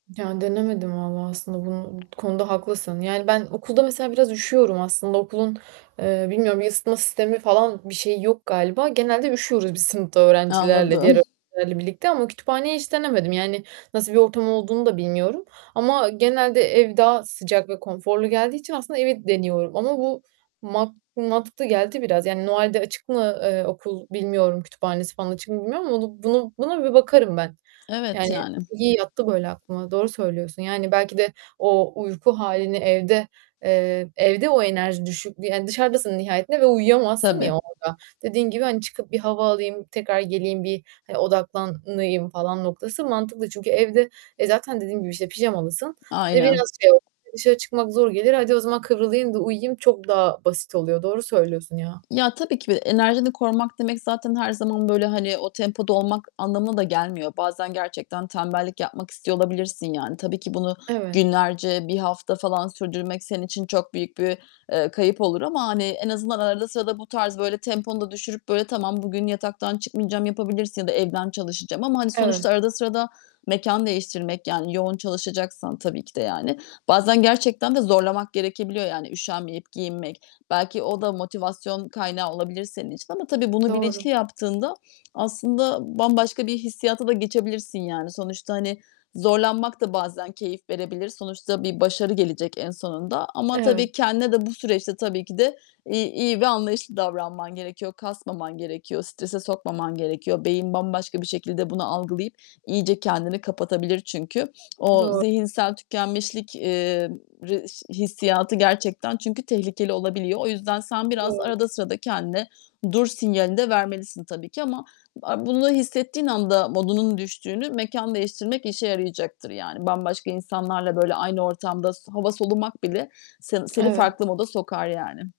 Ya, denemedim vallahi, aslında, bunu, bu konuda haklısın. Yani, ben okulda mesela biraz üşüyorum aslında, okulun, eee, bilmiyorum, ısıtma sistemi falan bir şeyi yok galiba, genelde üşüyoruz biz sınıfta öğrencilerle, diğer Anladım. öğrencilerle birlikte ama kütüphaneyi hiç denemedim. Yani, nasıl bir ortam olduğunu da bilmiyorum ama genelde, ev daha sıcak ve konforlu geldiği için aslında, evi deniyorum ama bu mat mantıklı geldi biraz. Yani, Noel'de açık mı, eee, okul bilmiyorum, kütüphanesi falan açık mı bilmiyorum ama onu bunu buna bir bakarım ben. Evet, Yani, yani. iyi yattı, böyle, aklıma, doğru söylüyorsun. Yani, belki de o, uyku halini evde eee, evde o enerji düşük, yani, dışarıdasın nihayetinde ve uyuyamazsın, ya, Tabii. orada, dediğin gibi, hani, çıkıp bir hava alayım, tekrar geleyim, bir, hani, odaklanayım falan noktası mantıklı çünkü evde, e, zaten dediğim gibi, işte, pijamalısın, e, Aynen. biraz şey [unintelligible] dışarı çıkmak zor gelir. Hadi o zaman kıvrılayım da uyuyayım, çok daha basit oluyor. Doğru söylüyorsun, ya. Ya, tabii ki de enerjini korumak demek zaten her zaman, böyle hani, o tempoda olmak anlamına da gelmiyor. Bazen gerçekten tembellik yapmak istiyor olabilirsin yani. Tabii ki bunu Evet. günlerce, 1 hafta falan sürdürmek, senin için çok büyük bir, eee, kayıp olur ama, hani, en azından arada sırada bu tarz, böyle temponu da düşürüp, böyle, tamam bugün yataktan çıkmayacağım, yapabilirsin ya da evden çalışacağım ama, hani, sonuçta Evet. arada sırada mekân değiştirmek, yani, yoğun çalışacaksan tabii ki de yani, bazen gerçekten de zorlamak gerekebiliyor, yani üşenmeyip giyinmek. Belki o da motivasyon kaynağı olabilir senin için ama tabii, bunu Doğru. bilinçli yaptığında, aslında, bambaşka bir hissiyata da geçebilirsin yani. Sonuçta, hani, zorlanmak da bazen keyif verebilir. Sonuçta bir başarı gelecek en sonunda ama Evet. tabii, kendine de bu süreçte tabii ki de i iyi ve anlayışlı davranman gerekiyor, kasmaman gerekiyor, strese sokmaman gerekiyor. Beyin bambaşka bir şekilde bunu algılayıp, iyice kendini kapatabilir çünkü. O Doğ zihinsel tükenmişlik, eee, r ş hissiyatı gerçekten, çünkü tehlikeli olabiliyor. O yüzden, sen biraz Doğru. arada sırada kendine dur sinyalini de vermelisin tabii ki ama a bunu hissettiğin anda modunun düştüğünü mekân değiştirmek işe yarayacaktır yani. Bambaşka insanlarla, böyle, aynı ortamda s hava solumak bile seni seni Evet. farklı moda sokar yani.